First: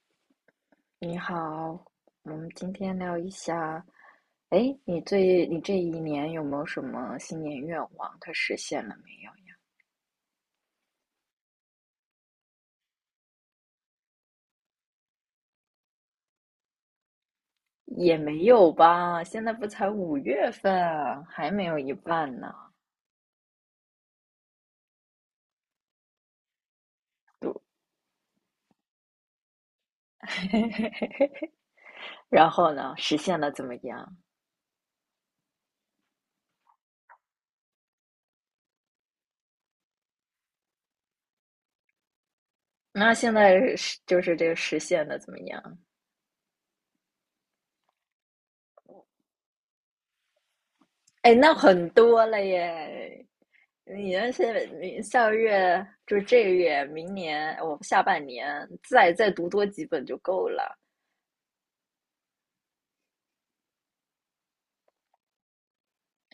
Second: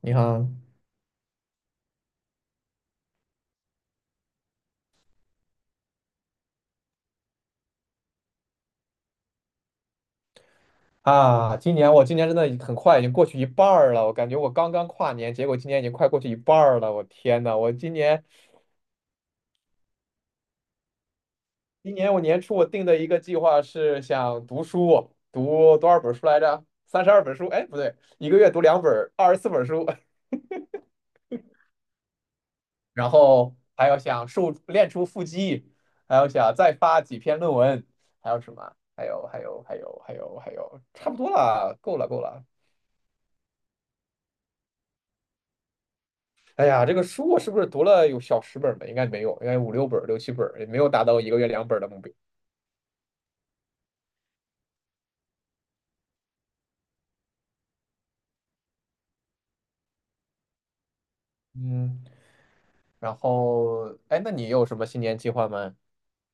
你好你好，我们今天聊一下，哎，你这一年有没有什么新年愿望？它实现了没啊！今年真的很快，已经过去一半儿了。我感觉我刚刚跨年，结果今年已经快过去一半儿了。我天呐，我今有？也年没有吧，现在不才5月份，还没有一今年我半年呢。初我定的一个计划是想读书，读多少本书来着？32本书，对，哎，不对，一个月读两本，24本书。然后呢，然实现了后怎么还要样？想瘦练出腹肌，还要想再发几篇论文，还有什么？还有，差不多了，够了够了。那现在是就是这个实现的怎么样？哎呀，这个书我是不是读了有小十本儿吧？应该没有，应该五六本儿、六七本儿，也没有达到一哎，个月那2本儿很的目标。多了耶！你那些你下个月就这个月，明年我下半年再读多几本就够了。嗯，然后，哎，那你有什么新年计划吗？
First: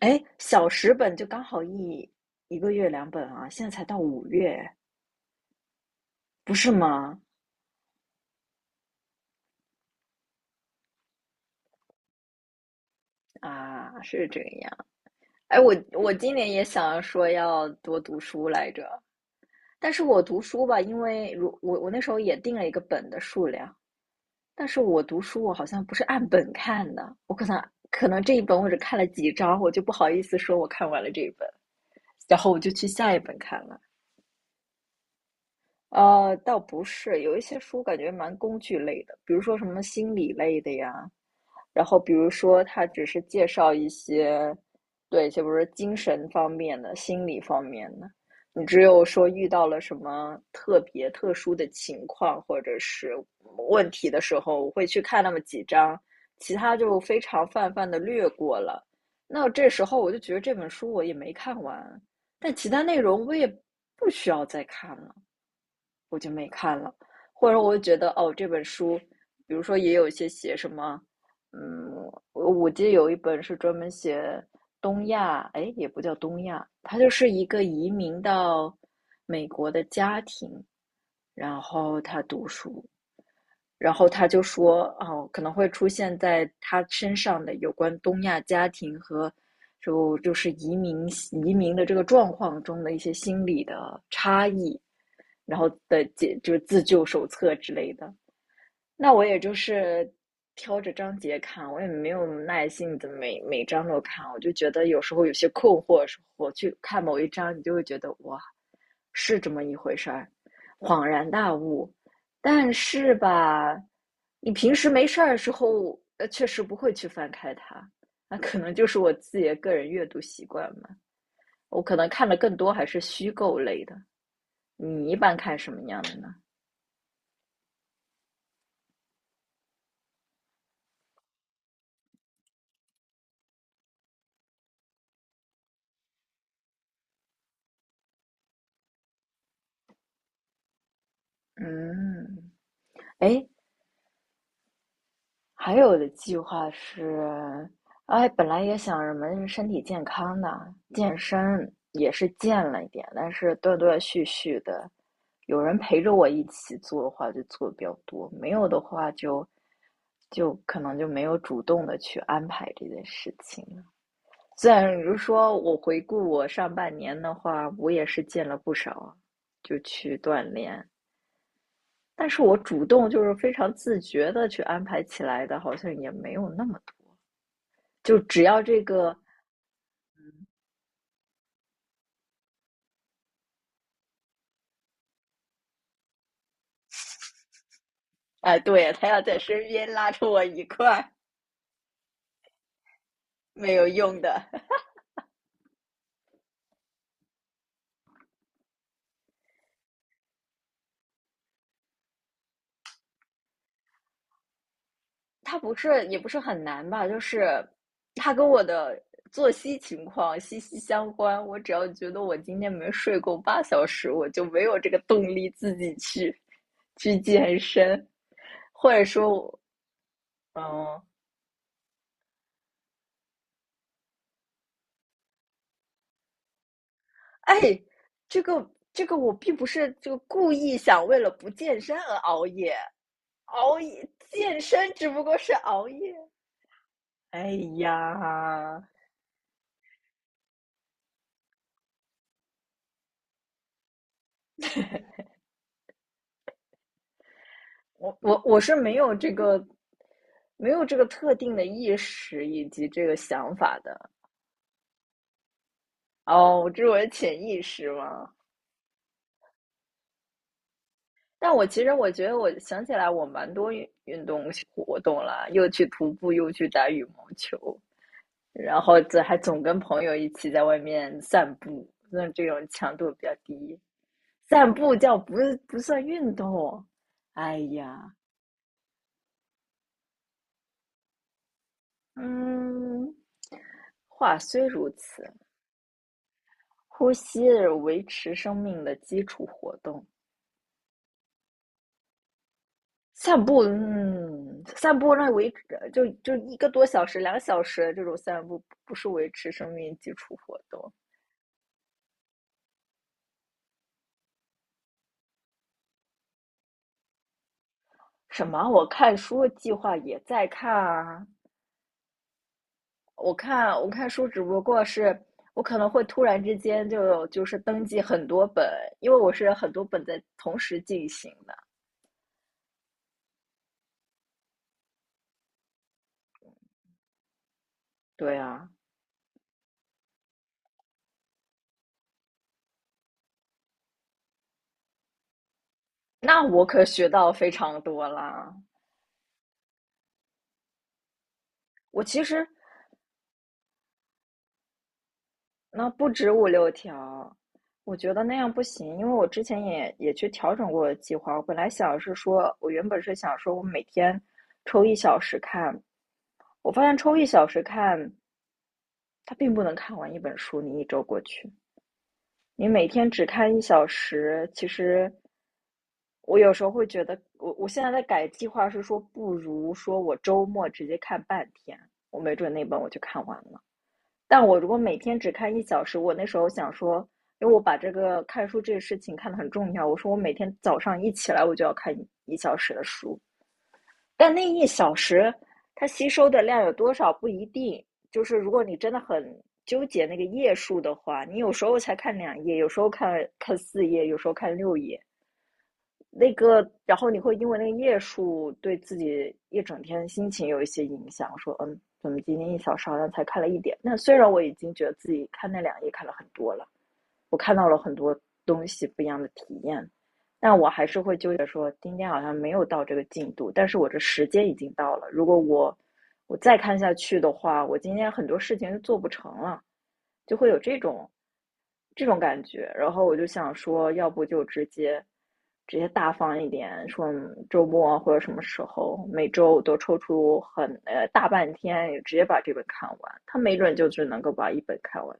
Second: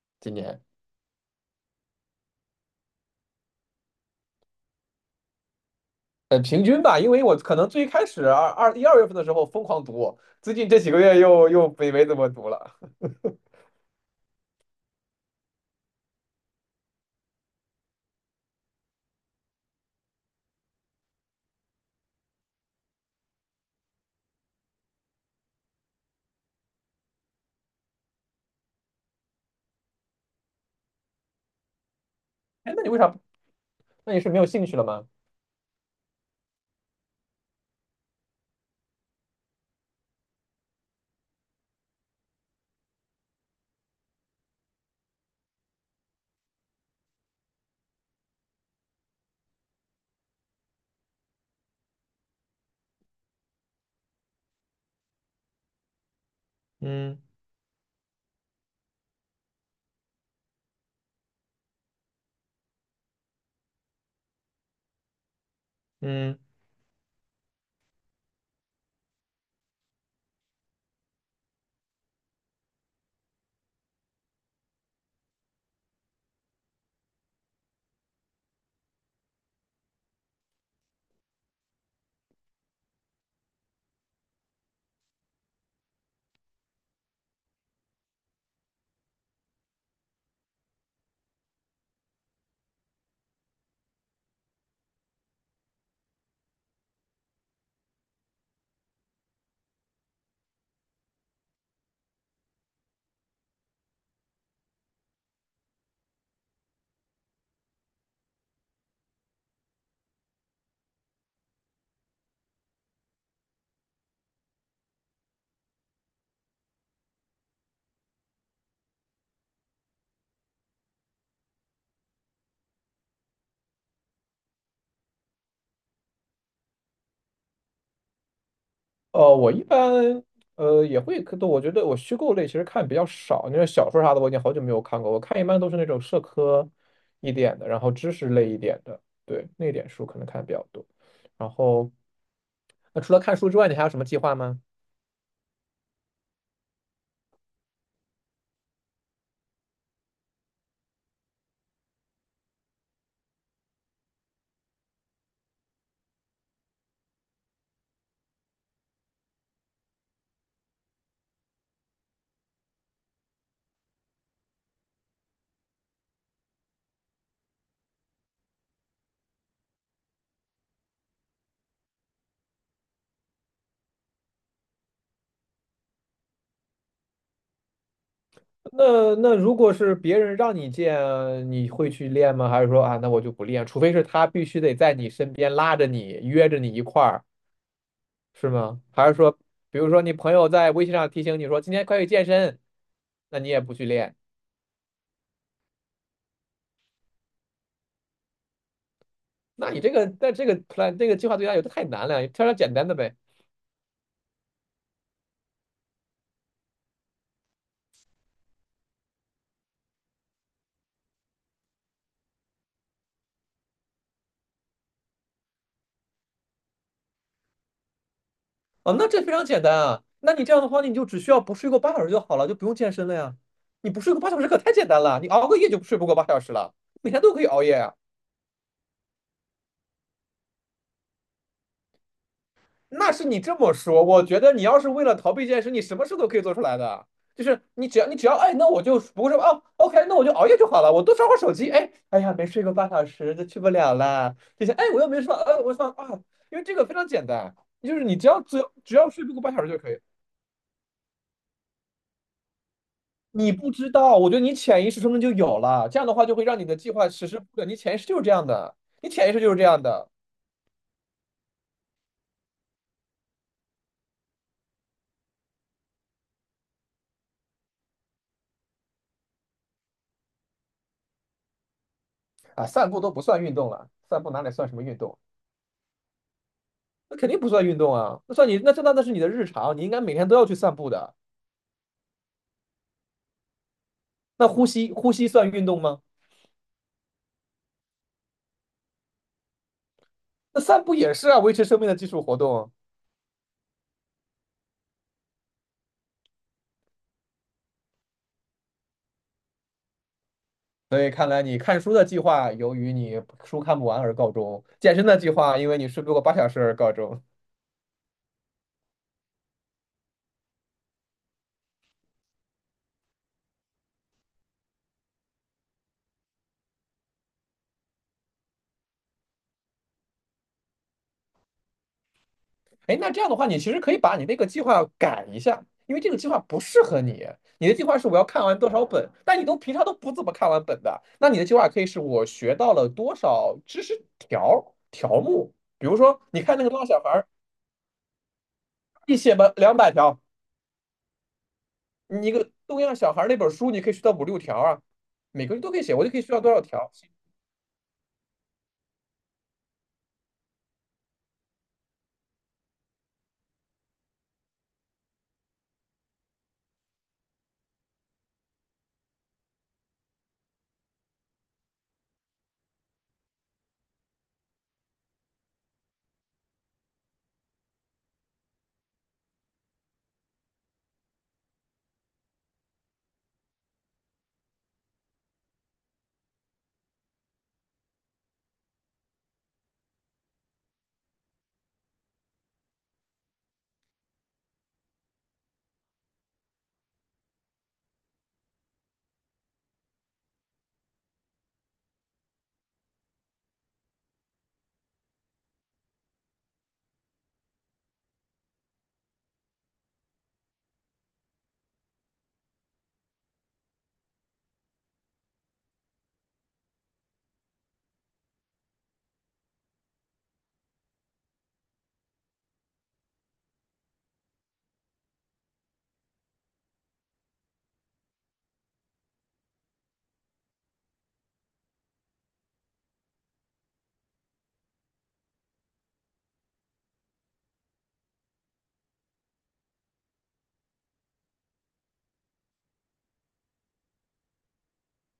哎，今年，小十本就刚好一个月2本啊，现在才到五月，不平是均吧，因吗？为我可能最开始1、2月份的时候疯狂读，最近这几个月又没怎么读了。啊，是这样。哎，我今年也想说要多读书来着，但是我读书吧，因为我那时候也定了一个本的数量，但是我读书我好像不是按本看的，我可能这一本我只看了几章，我就不好意思说我看完了这一本，然后我就哎，那去你为下啥？一本看了。那你是没有兴趣了吗？倒不是，有一些书感觉蛮工具类的，比如说什么心理类的呀，然后比如说他只是介绍一些，对，就比如说精神方面的、心理方面的。你只有说遇到了什么特别特殊的情况或者是问题的时候，我会去看那么几章，其他就非嗯常泛泛的略过了。那这时候我就觉得这本书我也没看完，但其他内容我也不需要再看了。我就嗯。没看了，或者我觉得哦，这本书，比如说也有一些写什么，嗯，我记得有一本是专门写东亚，哎，也不叫东亚，它就是一个移民到美国的家庭，然后他读书，然后他就说，哦，可能会出现在他身上的有关东亚家庭和就是移民的这个状况中的一些心理的差异，然后的解就是自救手册之类的。那我也就是挑着章节看，我也没有耐心的每章都看，我就觉得有时候有些困惑的时候，我去看某一章，你就会觉得哇，是这么一回事儿，恍然大悟。但是吧，你平时没事儿的时候，确实不会去翻开它，那可能就是我自己的个人阅读习惯嘛。我可能看的更多还是虚构类的。你一般看什么样的呢？呃，我一般也会，可我觉得我虚构类其实看比较少，那种小说啥的我已经好久没有看过，我看一般都是那种社科一点的，然后知识类一点的，对，那点书可能看得比较多。然后，嗯，那除了看哎，书之外，你还有什么计划吗？还有的计划是，哎，本来也想什么身体健康的，健身也是健了一点，但是断断续续的，有人陪着我一起做的话，就做的比较多；没有的话就，就可能就没有主动的去安排这件事情了。虽然你就说我回顾我上半年的话，我也是健了不少，就去锻炼，但是我主动就是非常自觉的去安排起来的，好像也没有那么多。就只要这个，那如果是别人让你见，你会去练吗？还是说啊，那我就不练，除非是他必须得在你身边拉着你，约着你一块儿，是哎，吗？对，他还是要说，在身比如边说拉你着朋我友一在微信上块，提醒你说今天快去健身，那你也没不去有练？用的。那你这个在这个 plan 这个计划对他有的太难了，挑点简单的呗。他不是也不是很难吧？就是他跟我的作息情况息息相关。我只要觉得我今天没睡够8小时，我就没有这个动力自己去去健身，或哦，者那这说非常我，简单啊。那你这样的话，你嗯，就只需要不睡够八小时就好了，就不用健身了呀。你不睡够八小时可太简单了，你熬个夜就睡不过八小时了，每天都可以熬夜哎，啊。这个这个我并不是就故意想为了不健身而熬夜，那是你这么熬说，夜我觉得健你要是身为只了不逃过避这是件事，你熬什么夜。事都可以做出来的。就哎是你只要哎，那我呀，就不会说哦，OK，那我就熬夜就好了，我多刷会手机。哎，哎呀，没睡个半小时就去不了了。这些哎，我又没说我说啊，因为这个非常简单，就是我你只我要我是没有睡这不够八小个时就可以。没有这个特定的意识以及这个你想不法知的。道，我觉得你潜意识中就有了，这样的话就会让你哦，的这是计我的划实施潜意不了。你识潜意识就是吗？这样的，你潜意识就是这样的但我其实我觉得，我想起来我蛮多运动活动啦，又去徒步，又去打羽毛球，然后这还总跟朋友一起在外面散步，那这种啊。散强步都度不比较算运动低。了，散步哪里算散什么步运叫动？不算运动。那肯定不哎算运动呀，啊，那算你那这那那是你的日常，你应该每天都要去散步的。嗯，话那虽如呼此，吸算运动吗？呼吸是维持生命的基础活动。那散步也是啊，维持生命的基础活动。散步那维持就1个多小时、2个小时这种散步，不是维持生命基础活动。所以看来你看书的计划由于你书看不完而告终，健身的计划因为你睡不够八小时而告终。什么？我看书计划也在看啊，我看书只不过是我可能会突然之间就有就是登记很多本，因为我是很多本在同时进行的。哎，那这样的话，你其实可以把你那个计划改一下，因为这个计划不适合你。你的计划是我要对看完啊，多少本，但你都平常都不怎么看完本的，那你的计划可以是我学到了多少知识条目。比如说，你那看我那个可《拉小学孩》，到非常多啦。你写吧，200条。我其你一实个东亚小孩那本书，你可以学到五六条啊，每个人都可以那写，我不就可以止学到五多少六条条，我觉得那样不行，因为我之前也去调整过计划。我本来想是说，我原本是想说我每天抽一小时看，我发现抽一小时看，它并不能看完一本书，你一周过去。你每天只看一小时，其实我有时候会觉得，我现在在改计划是说，不如说我周末直接看半天，我没准那本我就看完了。但我如果每天只看一小时，我那时候想说，因为我把这个看书这个事情看得很重要，我说我每天早上一起来我就要看一小时的书，但那一小时，它吸收的量有多少不一定。就是如果你真的很纠结那个页数的话，你有时候才看两页，有时候看4页，有时候看6页。那个，然后你会因为那个页数对自己一整天心情有一些影响。说，嗯，怎么今天一小时好像才看了一点？那虽然我已经觉得自己看那两页看了很多了，我看到了很多东西不一样的体验，但我还是会纠结说，今天好像没有到这个进度，但是我这时间已经到了。如果我再看下去的话，我今天很多事情就做不成了，就会有这种感觉。然后我就想说，要不就直接大方一点，说嗯周末或者什么时候，每周都抽出很大半天，直接把这本看完。他没准就只能够把一本看完。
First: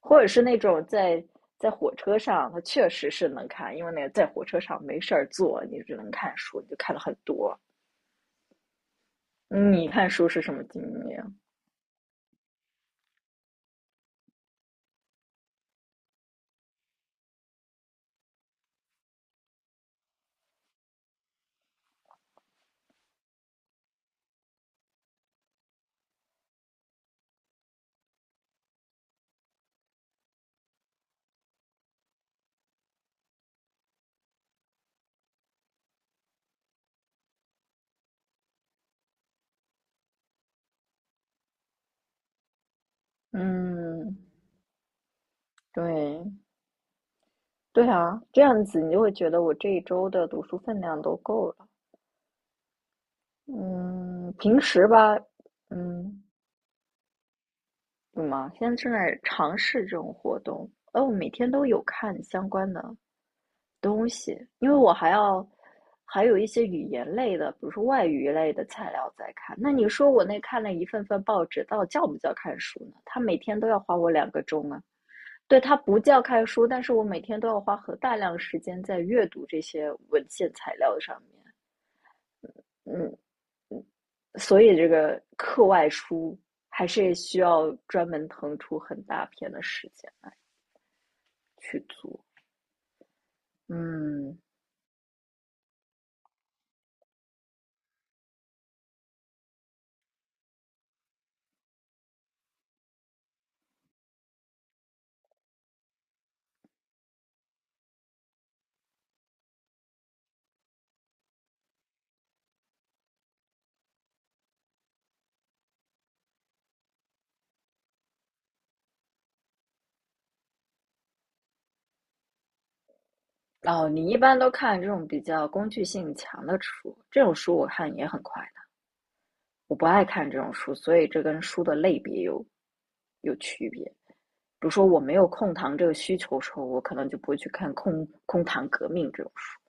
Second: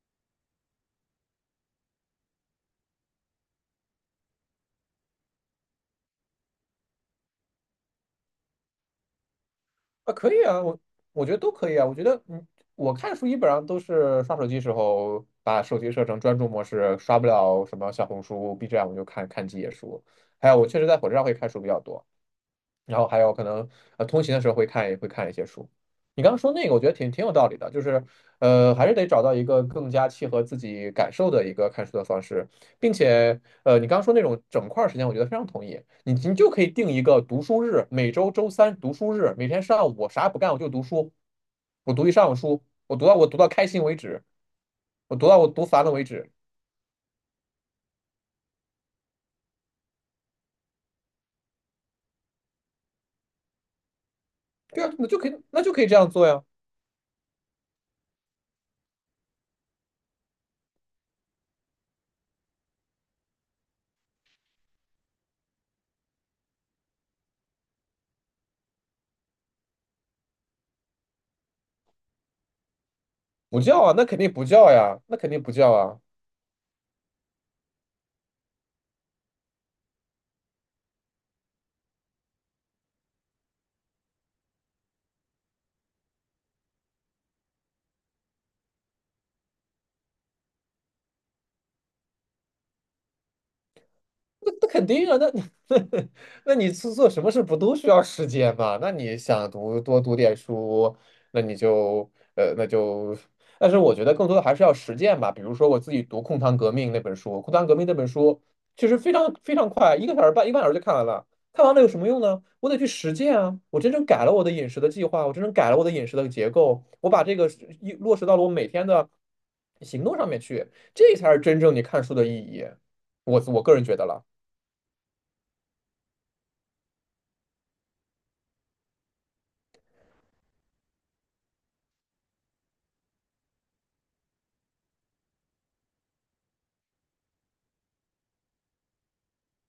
或者是那种在火车上，它确实是能看，因为那个在火车上没事儿做，你只能看书，你就看了很多。嗯你看啊？书可是以什啊，么经我觉验？得都可以啊，我觉得嗯，我看书基本上都是刷手机时候把手机设成专注模式，刷不了什么小红书、B 站，我就看看几页书，还有我确实在火车上会看书比较多，然后还有可能通勤的时候会看一些书。你刚刚说那个，我觉得挺有道理的，就是还是得找到一个更加契合自己感受的一个看书的方式，并且你刚刚说那种整块儿时间，我觉得非常同意。你就可以定一个读书日，每周周三读书日，每天上午我啥也不干，我就读书，我读一上午书，我读到开心为嗯，止，我读烦了为对，止。对啊，这样子你就会觉得我这一周的读书分量都够了。嗯，平对时啊，吧，那就可以这样嗯，做呀。怎么？现在正在尝试这种活动，哦，我每天都有看相关的东西，因为我还要还有一些语言类的，比如说外语类的材料在看。那你说我那看了一份份报纸，到底叫不叫看书呢？他每天不都要叫花啊，那我肯两定个不钟叫啊。呀，那肯定不对，叫他啊。不叫看书，但是我每天都要花很大量时间在阅读这些文献材料上面。嗯，所以这个课外书还是需要专门腾出很大片的时间去做。嗯，那那肯定啊，那 那你是做什么事不都需要时间嘛？那你想读多读点书，那你就那就，但是我觉得更多的还是要实践吧。比如说我自己读《控糖革命》那本书，《控糖革命》那本书其实非常快，1个半小时就看完了。看完了有什么用呢？我得去实践啊！我真正改了我的饮食的计划，我真正改了我的饮食的结构，我把这个是一落实到了我每天的行动上面去，这才是真正你看书的意义。我个人哦，觉得你一了。般都看这种比较工具性强的书，这种书我看也很快的。我不爱看这种书，所以这跟书的类别有区别。比如说我没有控糖这个需求的时候，我可能就不会去看空空谈革命这种书，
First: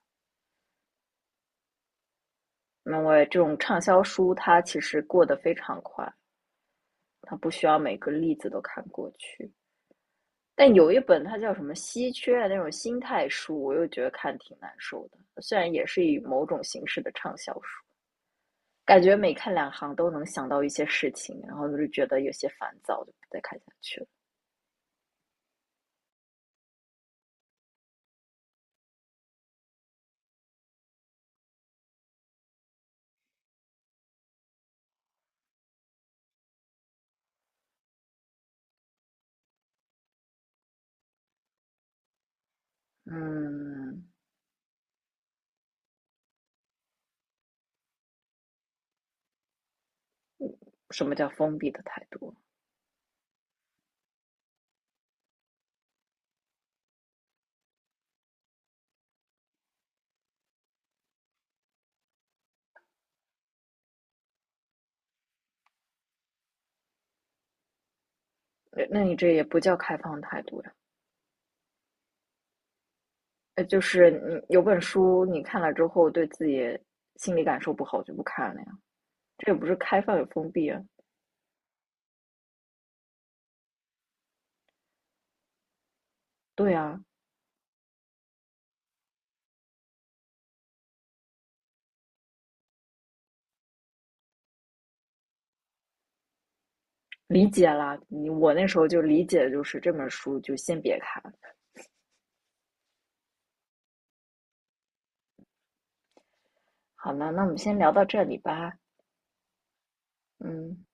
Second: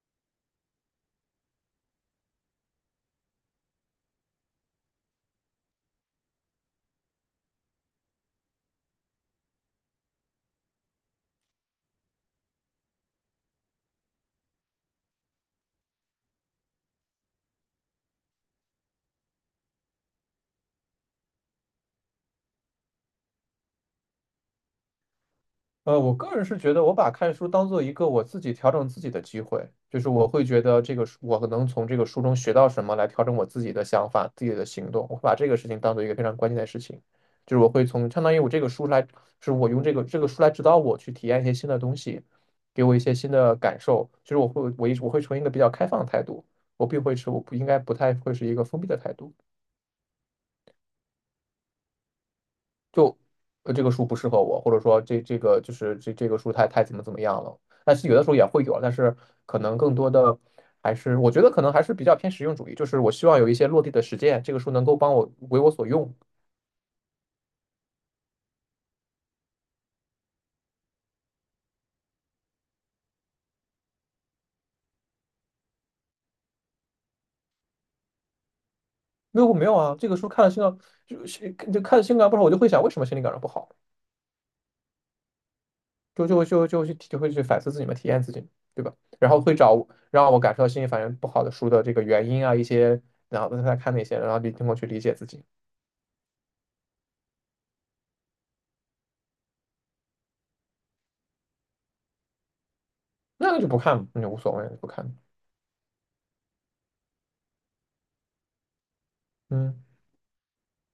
因为这种畅销书它其实过得非常快，它不需要每个例子都看过去。但有一本它叫什么稀缺的那种心态书，我又觉得看挺难受的，虽然也是以某种形式的畅销书。感觉每看两行都能想到一些事情，然后就觉得有些烦躁，就不再看下去了。呃，我个人是觉得，我把看书当做一个我自己调整自己的机会，就是我会觉得这个书，我能从这个书中学到什么，来调整我自己的想法、自己的行动。我会把这个事情当做一个非常关键的事情，就是我会从相当于我这个书来，就是我用这个书来指导我去体验一些新的东西，给我一些新的感嗯，受。就是我会从一个比较开放的态度，我并会是我不应该不太会是一个封闭的态度。什么叫封闭的态度？就呃，这个书不适合我，或者说这个就是这个书太怎么样了。但是有的时候也会有，但是可能更多的还是我觉得可能还是比较偏实用主义，就是我希望有一些落地的实践，这个书能够帮我为我所用。呃那你这也不叫开放态度呀。就是你有本书你看了之后对自己心理感受不好就不看了呀，没这有也不没是有啊，开这个放与书看了封心闭脏啊。就是就看了心感不好，我就会想为什么心理感受不好，对啊，就会去反思自己嘛，体验自己，对吧？然后会找让我感受到心理反应不好的书的这个原因啊，一些然后再看那些，然后通过去理解自己，理解啦。你我那时候就理解，就是这本书就先别看。那就不看也无所谓，就不看。好了，那我们先聊到这里吧。嗯。嗯。